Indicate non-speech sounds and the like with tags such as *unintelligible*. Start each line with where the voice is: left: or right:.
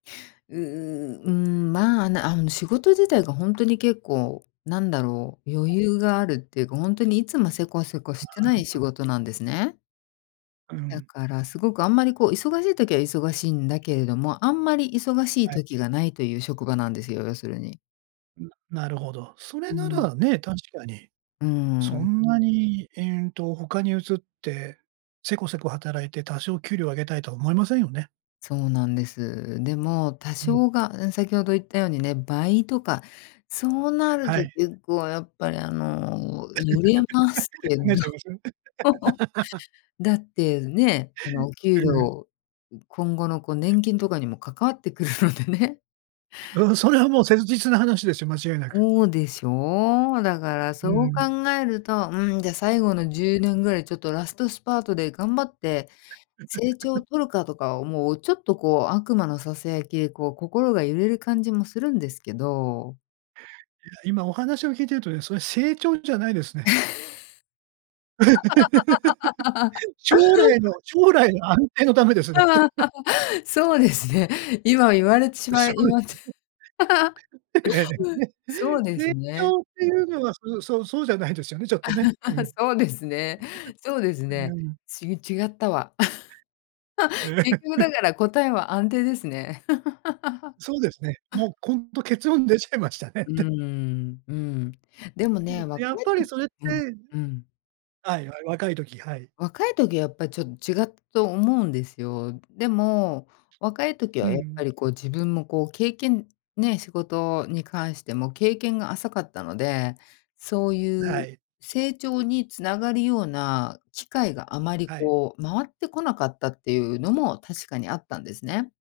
left: うーん。ん、まあ、なあの、仕事自体がほんとに結構なんだろう、余裕があるっていうか、ほんとにいつもセコセコしてない仕
right: *unintelligible*
left: 事なんですね。
right: う
left: だ
right: ん。
left: からすごくあんまりこう、忙しい時は忙しいんだけれども、あんまり忙しい
right: はい。
left: 時が無いという職場なんですよ、要するに。
right: ん、なるほど。それ
left: う
right: な
left: ん。
right: らね、確かに。
left: う
right: そ
left: ん。
right: んなに、え、うんと他に移って、セコセコ働いて多少給料を上げたいとは思いませんよね。
left: そうなんです。でも多
right: うん。
left: 少がう、先ほど言ったようにね、倍とかそうなる
right: は
left: と
right: い。
left: 結構やっぱりあの揺れます
right: *laughs*
left: けど。
right: 考えちゃい
left: *laughs*
right: ます？*laughs*
left: だってね、あのお給
right: うん。
left: 料ん今後のこう年金とかにも関わってくるのでね。
right: うん、それはもう切実な話ですよ、間違いなく。
left: ほうでしょう？だからそ
right: う
left: う
right: ん。
left: 考えると、「うん、じゃ最後の10年ぐらい、ちょっとラストスパートで頑張って成長を
right: *laughs*
left: 取るか」とかを、もうちょっとこう悪魔の囁きでこう、心が揺れる感じもするんですけど。
right: いや、今お話を聞いているとね、それ、成長じゃないですね。*laughs* 将来の
left: *laughs*
right: 将来の安定のためですねって。
left: ああ、
right: *chuckles*
left: *laughs* そうですね、今言われてし
right: で、
left: ま
right: 将
left: い、い
right: 来
left: まて *laughs*
right: *laughs* ええ、ね。
left: そうです
right: 成
left: ね。
right: 長っていうのは、そうそうそうじゃないですよね、ちょっとね。うん。
left: *laughs* そうですね。そうです
right: *laughs* う
left: ね。
right: ん。
left: ち違ったわ。*laughs*
right: え
left: 結局だ
right: え。
left: から答えは安定ですね。*laughs*
right: そうですね。もう今度結論出ちゃいましたねっ
left: うー
right: て。
left: ん、うん。でも
right: う
left: ね、
right: ん、やっ
left: 若い
right: ぱり
left: と
right: それって
left: うん、うん。
right: はい、や、若い時、はい。
left: 若い時はやっぱちょっ違ったと思うんですよ。でも、若い時
right: う
left: はやっぱ
right: ん。
left: りこう自分もこう経験、ね、仕事に関しても経験が浅かったので、そうい
right: は
left: う
right: い。
left: 成長に繋がるような機会があまり
right: あい。
left: こう、回ってこなかったっていうのも確かにあったんですね。